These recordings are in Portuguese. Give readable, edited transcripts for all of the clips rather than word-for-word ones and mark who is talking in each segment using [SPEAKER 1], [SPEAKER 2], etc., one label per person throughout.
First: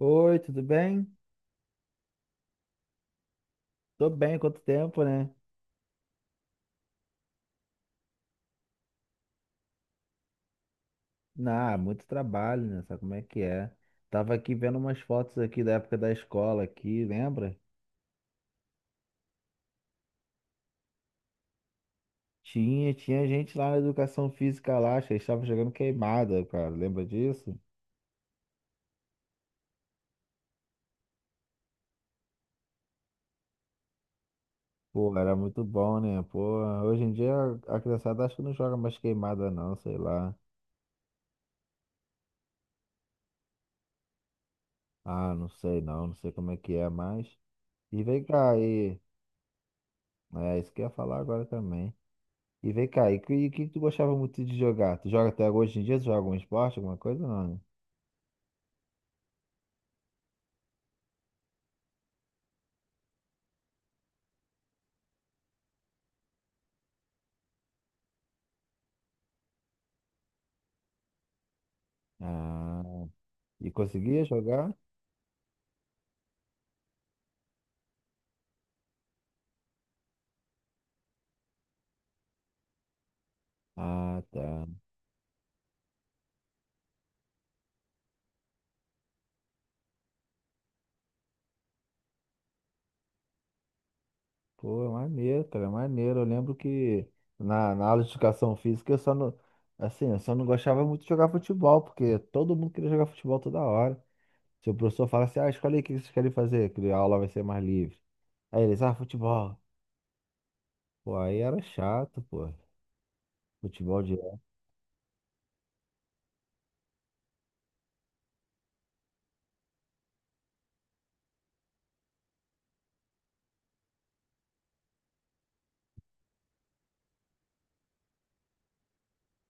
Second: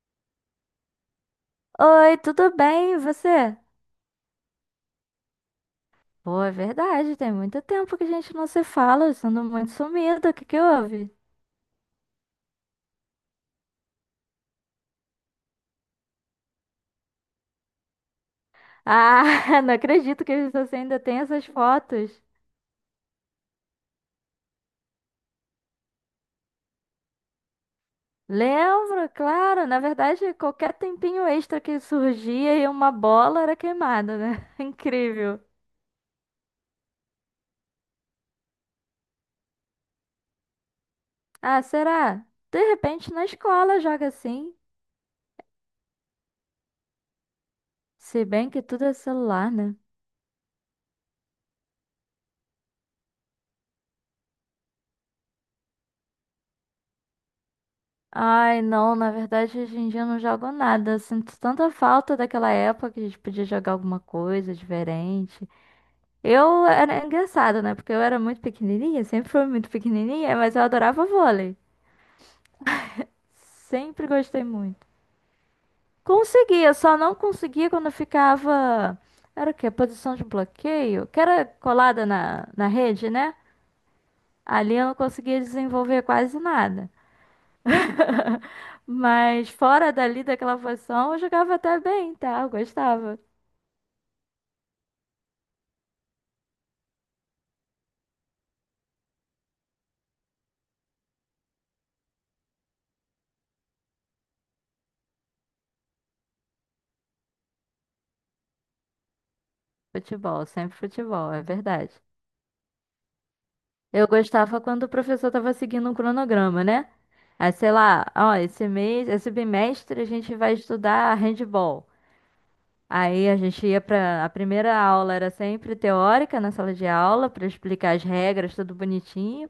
[SPEAKER 1] Oi, tudo bem?
[SPEAKER 2] Oi, tudo bem? E você?
[SPEAKER 1] Tô bem, quanto tempo, né?
[SPEAKER 2] Pô, é verdade, tem muito tempo que a gente não se fala, eu ando muito sumida, o que que houve?
[SPEAKER 1] Ah, muito trabalho, né? Sabe como é que é? Tava aqui vendo umas fotos aqui da época da escola aqui, lembra?
[SPEAKER 2] Ah, não acredito que você ainda tem essas fotos.
[SPEAKER 1] Tinha gente lá na educação física lá, acho que estava jogando queimada, cara. Lembra disso?
[SPEAKER 2] Lembro, claro, na verdade, qualquer tempinho extra que surgia e uma bola era queimada, né?
[SPEAKER 1] Pô, era
[SPEAKER 2] Incrível.
[SPEAKER 1] muito bom, né? Pô, hoje em dia a criançada acho que não joga mais queimada não, sei lá.
[SPEAKER 2] Ah, será? De repente na escola joga assim,
[SPEAKER 1] Ah, não sei não, não sei como é que é mais. E vem
[SPEAKER 2] se bem
[SPEAKER 1] cá
[SPEAKER 2] que tudo é
[SPEAKER 1] aí.
[SPEAKER 2] celular, né?
[SPEAKER 1] É, isso que eu ia falar agora também. E vem cá, e o que, que tu gostava muito de jogar? Tu joga até hoje em dia? Tu joga algum esporte, alguma coisa? Não, né?
[SPEAKER 2] Ai, não, na verdade hoje em dia eu não jogo nada. Eu sinto tanta falta daquela época que a gente podia jogar alguma coisa diferente. Eu era engraçado, né? Porque eu era muito pequenininha, sempre fui muito pequenininha, mas eu adorava vôlei.
[SPEAKER 1] Ah, e
[SPEAKER 2] Sempre
[SPEAKER 1] conseguia
[SPEAKER 2] gostei
[SPEAKER 1] jogar?
[SPEAKER 2] muito. Conseguia, só não conseguia quando eu ficava. Era o quê? Posição de bloqueio? Que era colada na rede, né?
[SPEAKER 1] Ah, tá.
[SPEAKER 2] Ali eu não conseguia desenvolver quase nada. Mas fora dali daquela posição, eu jogava até bem, tá? Eu gostava.
[SPEAKER 1] Pô, é maneiro, cara, é maneiro. Eu lembro que na aula de educação física eu só não, assim, eu só não gostava muito de jogar futebol, porque todo mundo queria jogar futebol toda hora. Se o professor falasse, ah, escolhe aí o que vocês querem fazer, que a aula vai ser mais livre. Aí eles, ah, futebol.
[SPEAKER 2] Futebol, sempre
[SPEAKER 1] Pô,
[SPEAKER 2] futebol,
[SPEAKER 1] aí
[SPEAKER 2] é
[SPEAKER 1] era
[SPEAKER 2] verdade.
[SPEAKER 1] chato, pô. Futebol
[SPEAKER 2] Eu
[SPEAKER 1] de.
[SPEAKER 2] gostava quando o professor estava seguindo um cronograma, né? Aí, sei lá, ó, esse mês, esse bimestre a gente vai estudar handball. Aí a gente ia para a primeira aula era sempre teórica na sala de aula para explicar as regras, tudo bonitinho.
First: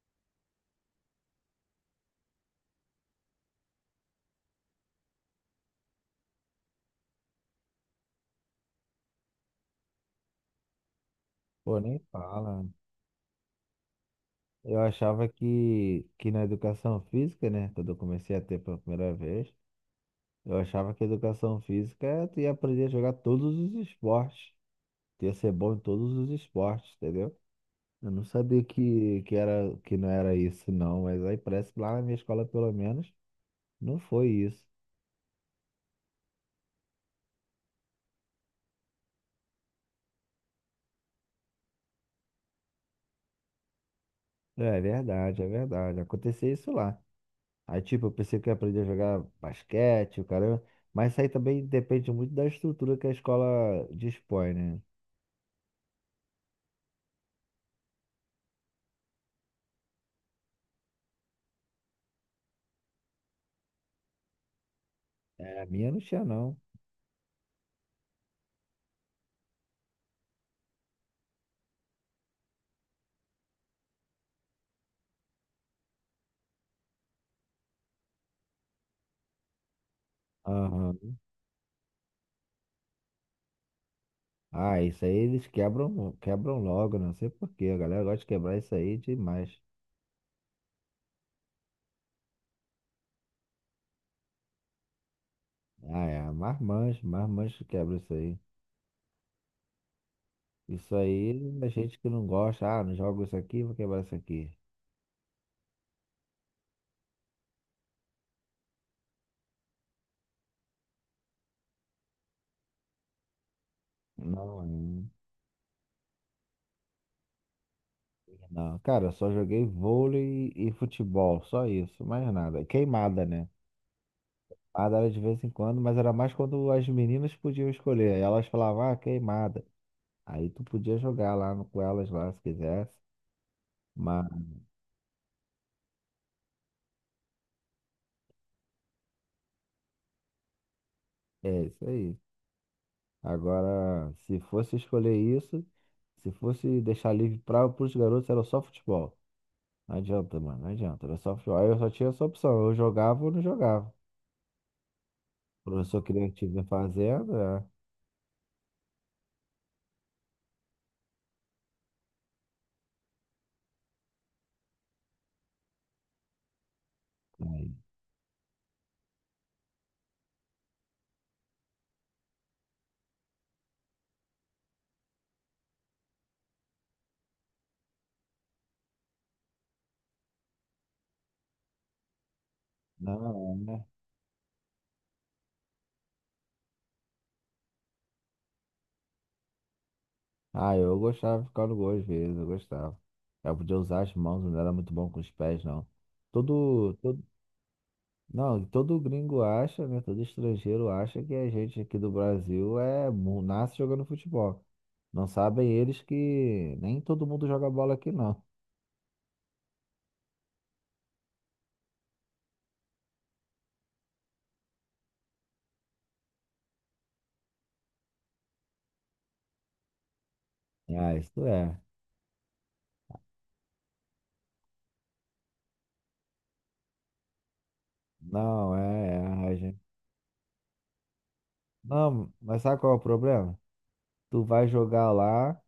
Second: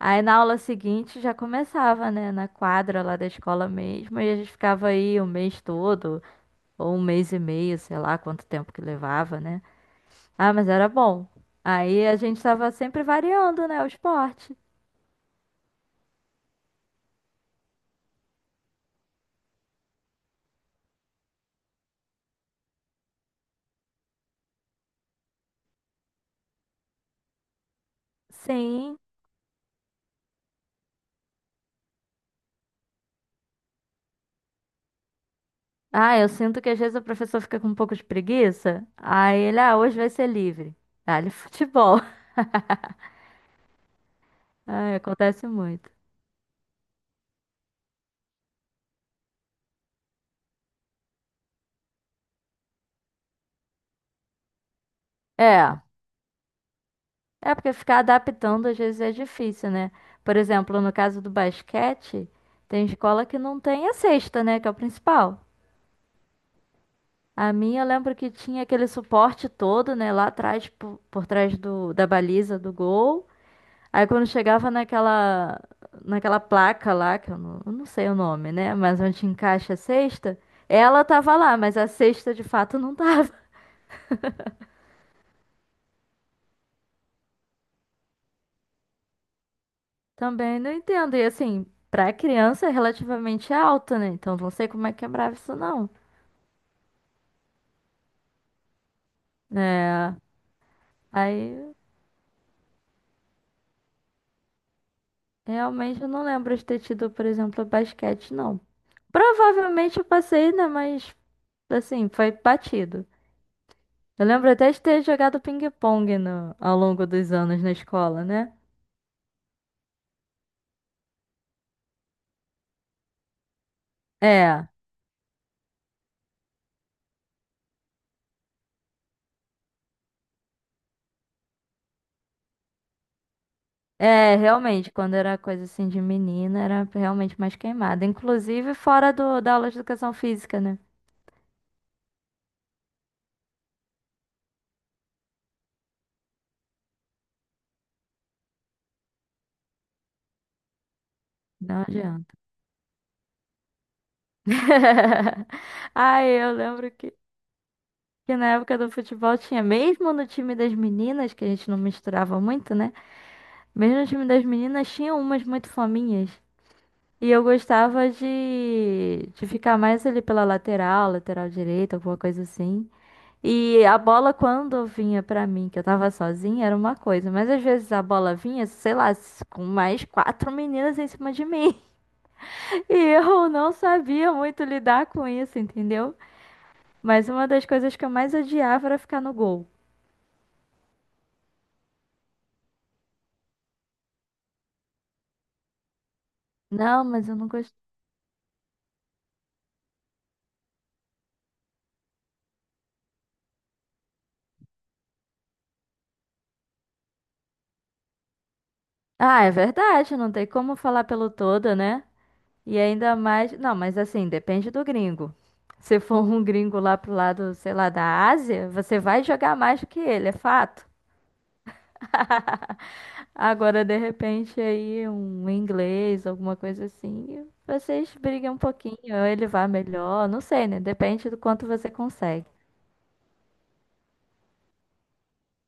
[SPEAKER 2] Aí na aula seguinte já começava, né, na quadra lá da escola mesmo, e a gente ficava aí o mês todo, ou um mês e meio, sei lá quanto tempo que levava, né? Ah, mas era bom.
[SPEAKER 1] Pô, nem
[SPEAKER 2] Aí a gente
[SPEAKER 1] fala.
[SPEAKER 2] tava sempre variando, né, o esporte.
[SPEAKER 1] Eu achava que na educação física, né? Quando eu comecei a ter pela primeira vez, eu achava que educação física é tu ia aprender a jogar todos os esportes. Tu ia ser bom em todos os esportes, entendeu? Eu não sabia
[SPEAKER 2] Sim.
[SPEAKER 1] que, era, que não era isso, não. Mas aí parece que lá na minha escola, pelo menos, não foi isso.
[SPEAKER 2] Ah, eu sinto que às vezes o professor fica com um pouco de preguiça. Aí ele, ah, hoje vai ser livre. Dá-lhe futebol.
[SPEAKER 1] É
[SPEAKER 2] Ah,
[SPEAKER 1] verdade, é
[SPEAKER 2] acontece muito.
[SPEAKER 1] verdade. Aconteceu isso lá. Aí, tipo, eu pensei que eu ia aprender a jogar basquete, o caramba. Mas isso aí também depende muito da estrutura que a escola dispõe, né?
[SPEAKER 2] É, é porque ficar adaptando às vezes é difícil, né? Por exemplo, no caso do basquete, tem escola que não tem a cesta, né, que é o principal.
[SPEAKER 1] É, a minha não tinha, não.
[SPEAKER 2] A minha, eu lembro que tinha aquele suporte todo, né, lá atrás, por trás da baliza do gol. Aí quando chegava naquela placa lá, que eu não sei o nome, né, mas onde encaixa a cesta, ela
[SPEAKER 1] Aham.
[SPEAKER 2] tava lá, mas a cesta de fato não tava.
[SPEAKER 1] Ah, isso aí eles quebram logo, né? Não sei por quê. A galera gosta de quebrar isso aí demais.
[SPEAKER 2] Também não entendo. E assim, pra criança é relativamente alta, né, então não sei como é que quebrava isso não.
[SPEAKER 1] Ah, é, marmanjo que quebra isso aí.
[SPEAKER 2] É,
[SPEAKER 1] Isso aí, a
[SPEAKER 2] aí
[SPEAKER 1] gente que não gosta, ah, não jogo isso aqui, vou quebrar isso aqui.
[SPEAKER 2] realmente eu não lembro de ter tido, por exemplo, basquete, não. Provavelmente eu passei, né? Mas assim, foi batido. Eu lembro
[SPEAKER 1] Não,
[SPEAKER 2] até de ter
[SPEAKER 1] é-
[SPEAKER 2] jogado ping-pong ao longo dos anos na escola, né?
[SPEAKER 1] não. Cara, eu só joguei vôlei e futebol, só isso, mais nada. Queimada, né?
[SPEAKER 2] É,
[SPEAKER 1] Queimada era de vez em quando, mas era mais quando as meninas podiam escolher. Aí elas falavam, ah, queimada. Aí tu podia jogar lá no- com elas lá, se quisesse. Mas
[SPEAKER 2] é, realmente, quando era coisa assim de menina, era realmente mais queimada. Inclusive fora da aula de educação física, né?
[SPEAKER 1] é isso aí. Agora, se fosse escolher isso, se fosse deixar livre para os garotos, era só futebol. Não adianta, mano, não adianta. Era só futebol. Aí eu
[SPEAKER 2] Não
[SPEAKER 1] só tinha essa
[SPEAKER 2] adianta.
[SPEAKER 1] opção, eu jogava ou não jogava. O professor queria que
[SPEAKER 2] Ai, eu
[SPEAKER 1] tivesse
[SPEAKER 2] lembro que,
[SPEAKER 1] fazendo, é.
[SPEAKER 2] que na época do futebol tinha, mesmo no time das meninas, que a gente não misturava muito, né? Mesmo no time das meninas, tinha umas muito fominhas. E eu
[SPEAKER 1] Aí,
[SPEAKER 2] gostava de ficar mais ali pela lateral, lateral direita, alguma coisa assim. E a bola, quando vinha pra mim, que eu tava sozinha, era uma coisa. Mas às vezes a bola vinha, sei lá, com mais quatro meninas em cima de mim. E eu
[SPEAKER 1] não,
[SPEAKER 2] não
[SPEAKER 1] né?
[SPEAKER 2] sabia muito lidar com isso, entendeu? Mas uma das coisas que eu mais odiava era ficar no gol.
[SPEAKER 1] Ah, eu gostava de ficar no gol às vezes, eu gostava. Eu podia usar as mãos, não era muito bom com os pés, não. Todo,
[SPEAKER 2] Não, mas eu não gosto.
[SPEAKER 1] não, todo gringo acha, né? Todo estrangeiro acha que a gente aqui do Brasil é mu- nasce jogando futebol. Não sabem eles que nem todo mundo joga bola aqui, não.
[SPEAKER 2] Ah, é verdade, não tem como falar pelo todo, né? E ainda mais. Não, mas assim, depende do gringo. Se for um gringo lá pro lado, sei lá, da Ásia, você vai jogar mais do que ele, é fato.
[SPEAKER 1] Ah, isso é.
[SPEAKER 2] Agora, de repente, aí um inglês, alguma coisa assim, vocês brigam um
[SPEAKER 1] Não, é,
[SPEAKER 2] pouquinho, ou ele
[SPEAKER 1] é, a
[SPEAKER 2] vai
[SPEAKER 1] gente-
[SPEAKER 2] melhor, não sei, né? Depende do quanto você
[SPEAKER 1] Não,
[SPEAKER 2] consegue.
[SPEAKER 1] mas sabe qual é o problema? Tu vai jogar lá.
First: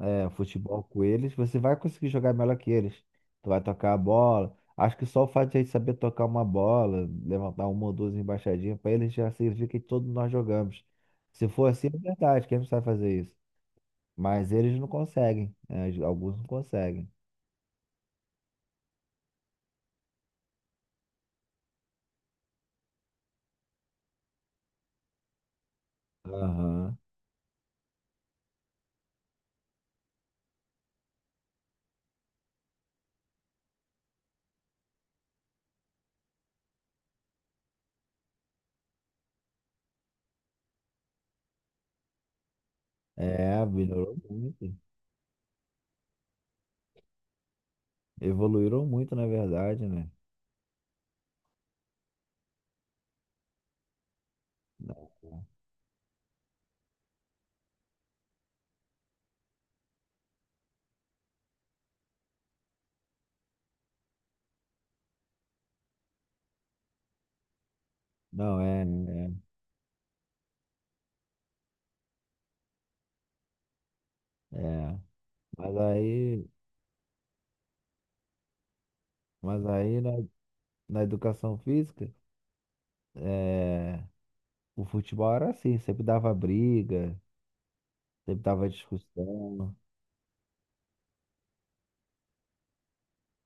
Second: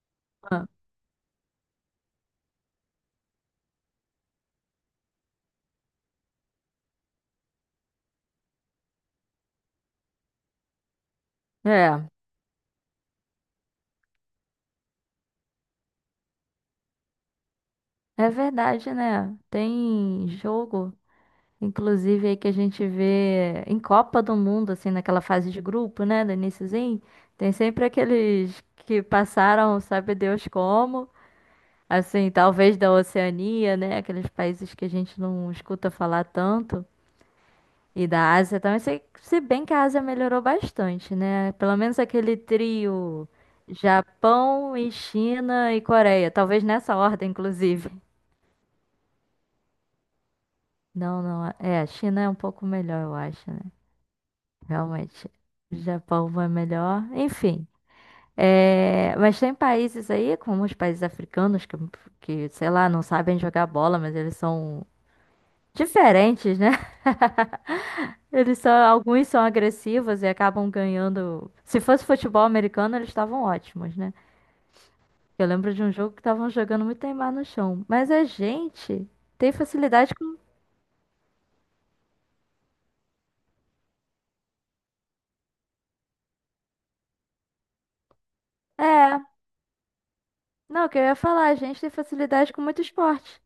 [SPEAKER 1] É, futebol com eles, você vai conseguir jogar melhor que eles. Tu vai tocar a bola. Acho que só o fato de a gente saber tocar uma bola, levantar uma ou duas embaixadinhas, para eles já significa que todos nós jogamos. Se for assim, é
[SPEAKER 2] É,
[SPEAKER 1] verdade, quem não sabe fazer isso? Mas eles não conseguem, né? Alguns não conseguem.
[SPEAKER 2] é verdade, né? Tem jogo. Inclusive aí que a gente vê em Copa do Mundo, assim, naquela fase de grupo, né, do
[SPEAKER 1] Aham.
[SPEAKER 2] iniciozinho, tem sempre aqueles que passaram, sabe Deus como, assim, talvez da Oceania, né, aqueles países que a gente não escuta falar tanto, e da Ásia também, se bem que a Ásia melhorou bastante, né, pelo menos aquele trio
[SPEAKER 1] É, melhorou muito.
[SPEAKER 2] Japão e China e Coreia, talvez nessa ordem, inclusive.
[SPEAKER 1] Evoluíram muito, na verdade, né?
[SPEAKER 2] Não, não, é, a China é um pouco melhor, eu acho, né. Realmente, o Japão vai melhor. Enfim, é, mas tem países aí, como os países africanos, que, sei lá, não sabem jogar bola, mas eles são diferentes, né? Eles
[SPEAKER 1] Não,
[SPEAKER 2] são,
[SPEAKER 1] é,
[SPEAKER 2] alguns são agressivos e acabam ganhando. Se fosse futebol americano, eles estavam ótimos, né?
[SPEAKER 1] é, é.
[SPEAKER 2] Eu lembro
[SPEAKER 1] Mas
[SPEAKER 2] de um jogo que
[SPEAKER 1] aí,
[SPEAKER 2] estavam jogando muito Neymar no chão. Mas a gente tem
[SPEAKER 1] mas aí na,
[SPEAKER 2] facilidade com.
[SPEAKER 1] na educação física, é. O futebol era assim, sempre dava briga, sempre dava
[SPEAKER 2] É,
[SPEAKER 1] discussão.
[SPEAKER 2] não, o que eu ia falar, a gente tem facilidade com muito esporte.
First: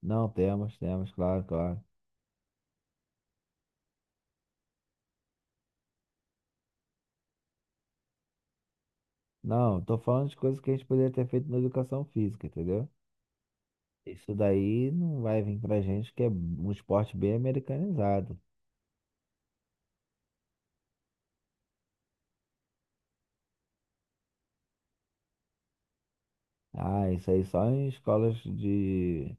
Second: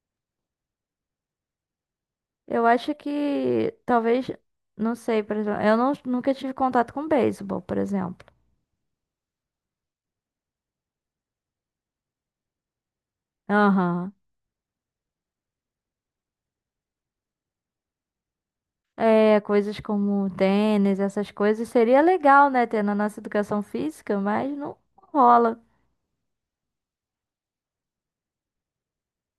[SPEAKER 1] Não, temos, claro, claro.
[SPEAKER 2] Eu acho que talvez, não sei, por exemplo, eu não, nunca tive contato com beisebol, por exemplo.
[SPEAKER 1] Não, tô falando de coisas que a gente poderia ter feito na educação física, entendeu?
[SPEAKER 2] Aham.
[SPEAKER 1] Isso daí não vai vir pra gente que é um esporte bem americanizado.
[SPEAKER 2] É, coisas como tênis, essas coisas, seria legal, né, ter na nossa educação física, mas não rola.
[SPEAKER 1] Ah, isso aí só em escolas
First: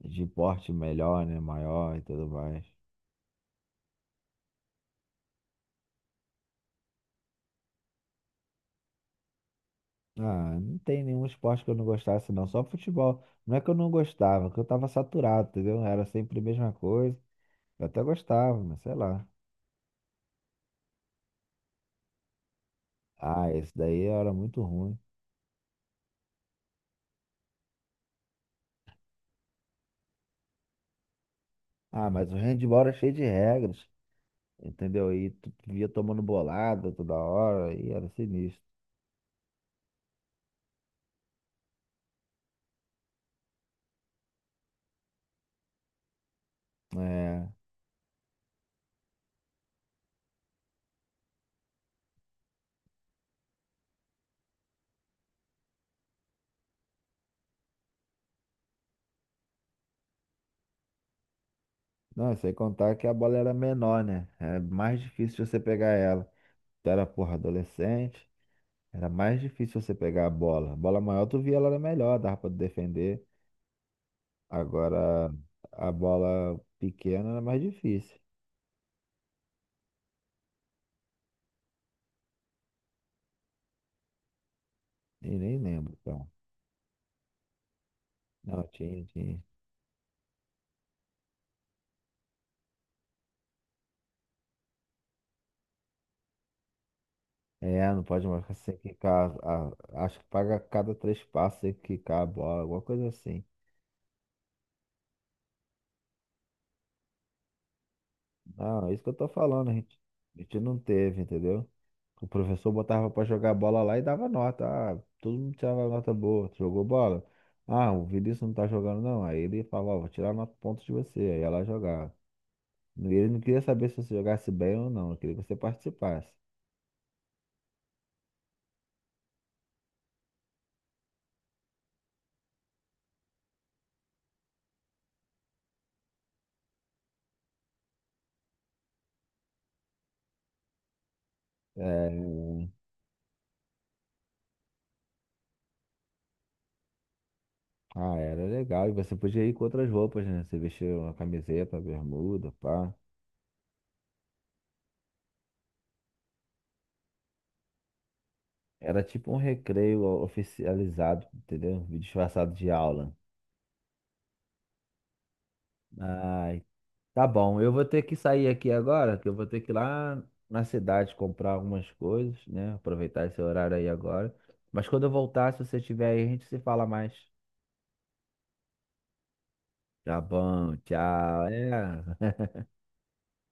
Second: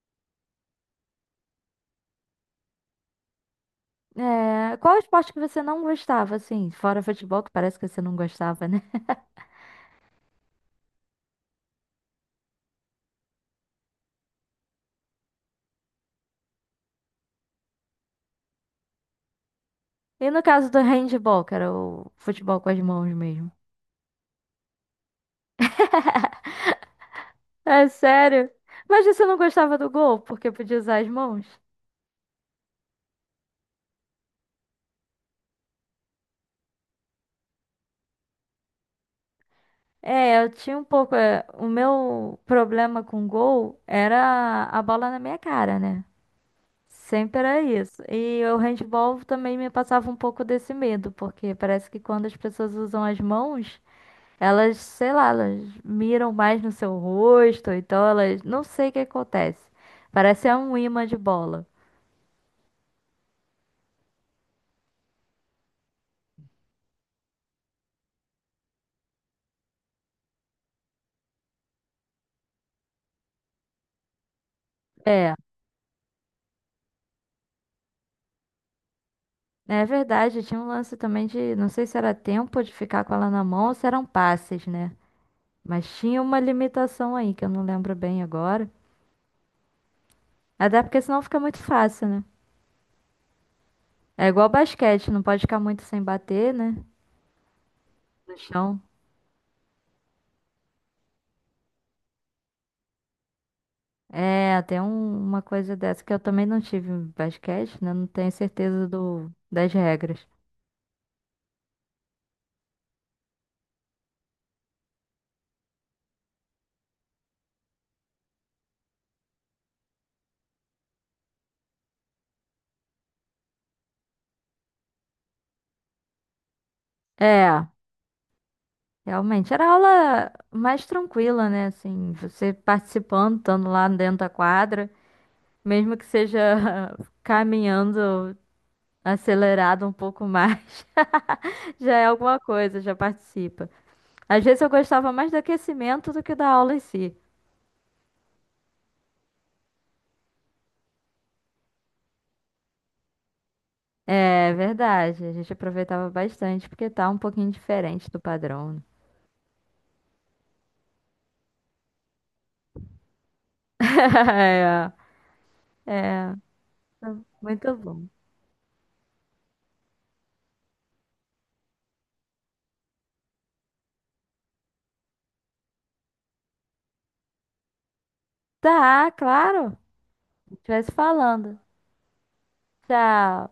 [SPEAKER 1] de porte melhor, né? Maior e tudo mais.
[SPEAKER 2] É, qual esporte que você não gostava, assim, fora futebol, que parece que você não gostava, né?
[SPEAKER 1] Ah, não tem nenhum esporte que eu não gostasse, não. Só futebol. Não é que eu não gostava, é que eu tava saturado, entendeu? Era sempre a mesma coisa. Eu até gostava, mas sei lá.
[SPEAKER 2] E no caso do handball, que era o futebol com as mãos
[SPEAKER 1] Ah,
[SPEAKER 2] mesmo.
[SPEAKER 1] esse daí era muito ruim.
[SPEAKER 2] É sério? Mas você não gostava do gol, porque podia usar as mãos?
[SPEAKER 1] Ah, mas o handball era cheio de regras, entendeu? E tu via tomando bolada toda hora e era sinistro.
[SPEAKER 2] É, eu tinha um pouco. É, o meu problema com gol era a bola na minha cara, né? Sempre
[SPEAKER 1] É.
[SPEAKER 2] era isso. E o handball também me passava um pouco desse medo, porque parece que quando as pessoas usam as mãos, elas, sei lá, elas miram mais no seu rosto, ou então elas. Não sei o que acontece. Parece é um imã de bola.
[SPEAKER 1] Não, sem contar que a bola era menor, né? Era mais difícil você pegar ela. Tu era, porra, adolescente, era mais difícil você pegar a bola. A bola maior tu via ela era melhor, dava pra tu defender. Agora,
[SPEAKER 2] É,
[SPEAKER 1] a bola pequena era mais difícil.
[SPEAKER 2] é verdade. Tinha um lance também de. Não sei se era tempo de ficar com ela na mão ou se eram passes, né?
[SPEAKER 1] E nem
[SPEAKER 2] Mas
[SPEAKER 1] lembro,
[SPEAKER 2] tinha
[SPEAKER 1] então.
[SPEAKER 2] uma limitação aí, que eu não lembro bem
[SPEAKER 1] Não,
[SPEAKER 2] agora.
[SPEAKER 1] tinha, tinha.
[SPEAKER 2] Até porque senão fica muito fácil, né? É igual basquete, não pode ficar muito sem bater, né?
[SPEAKER 1] É, não pode
[SPEAKER 2] No
[SPEAKER 1] marcar sem
[SPEAKER 2] chão.
[SPEAKER 1] quicar. A- acho que paga a cada três passos sem quicar a bola, alguma coisa assim.
[SPEAKER 2] É, tem uma coisa dessa que eu também não tive em basquete, né? Não tenho
[SPEAKER 1] Não,
[SPEAKER 2] certeza
[SPEAKER 1] é isso que eu tô
[SPEAKER 2] do,
[SPEAKER 1] falando, a
[SPEAKER 2] das
[SPEAKER 1] gente.
[SPEAKER 2] regras.
[SPEAKER 1] A gente não teve, entendeu? O professor botava pra jogar bola lá e dava nota. Ah, todo mundo tirava nota boa. Tu jogou bola? Ah, o Vinícius não tá jogando, não. Aí ele falava, ó, vou tirar nota pontos de você. Aí ela jogava. E ele não queria saber se você jogasse bem ou não, ele queria que você participasse.
[SPEAKER 2] É, realmente, era aula mais tranquila, né? Assim, você participando, estando lá dentro da quadra, mesmo que seja caminhando acelerado um pouco mais, já é alguma
[SPEAKER 1] É,
[SPEAKER 2] coisa, já participa. Às vezes eu gostava mais do aquecimento do que da aula em si.
[SPEAKER 1] ah, era legal. E você podia ir com outras roupas, né? Você vestia uma camiseta, bermuda, pá.
[SPEAKER 2] É verdade, a gente aproveitava bastante porque tá um pouquinho diferente do padrão, né?
[SPEAKER 1] Era tipo um recreio oficializado, entendeu? Disfarçado de aula. Ai,
[SPEAKER 2] É,
[SPEAKER 1] tá bom. Eu
[SPEAKER 2] muito
[SPEAKER 1] vou ter
[SPEAKER 2] bom.
[SPEAKER 1] que sair aqui agora, que eu vou ter que ir lá na cidade comprar algumas coisas, né? Aproveitar esse horário aí agora. Mas quando eu voltar, se você estiver aí, a gente se fala mais.
[SPEAKER 2] Tá, claro.
[SPEAKER 1] Tá bom,
[SPEAKER 2] A
[SPEAKER 1] tchau.
[SPEAKER 2] falando.
[SPEAKER 1] É.
[SPEAKER 2] Tchau.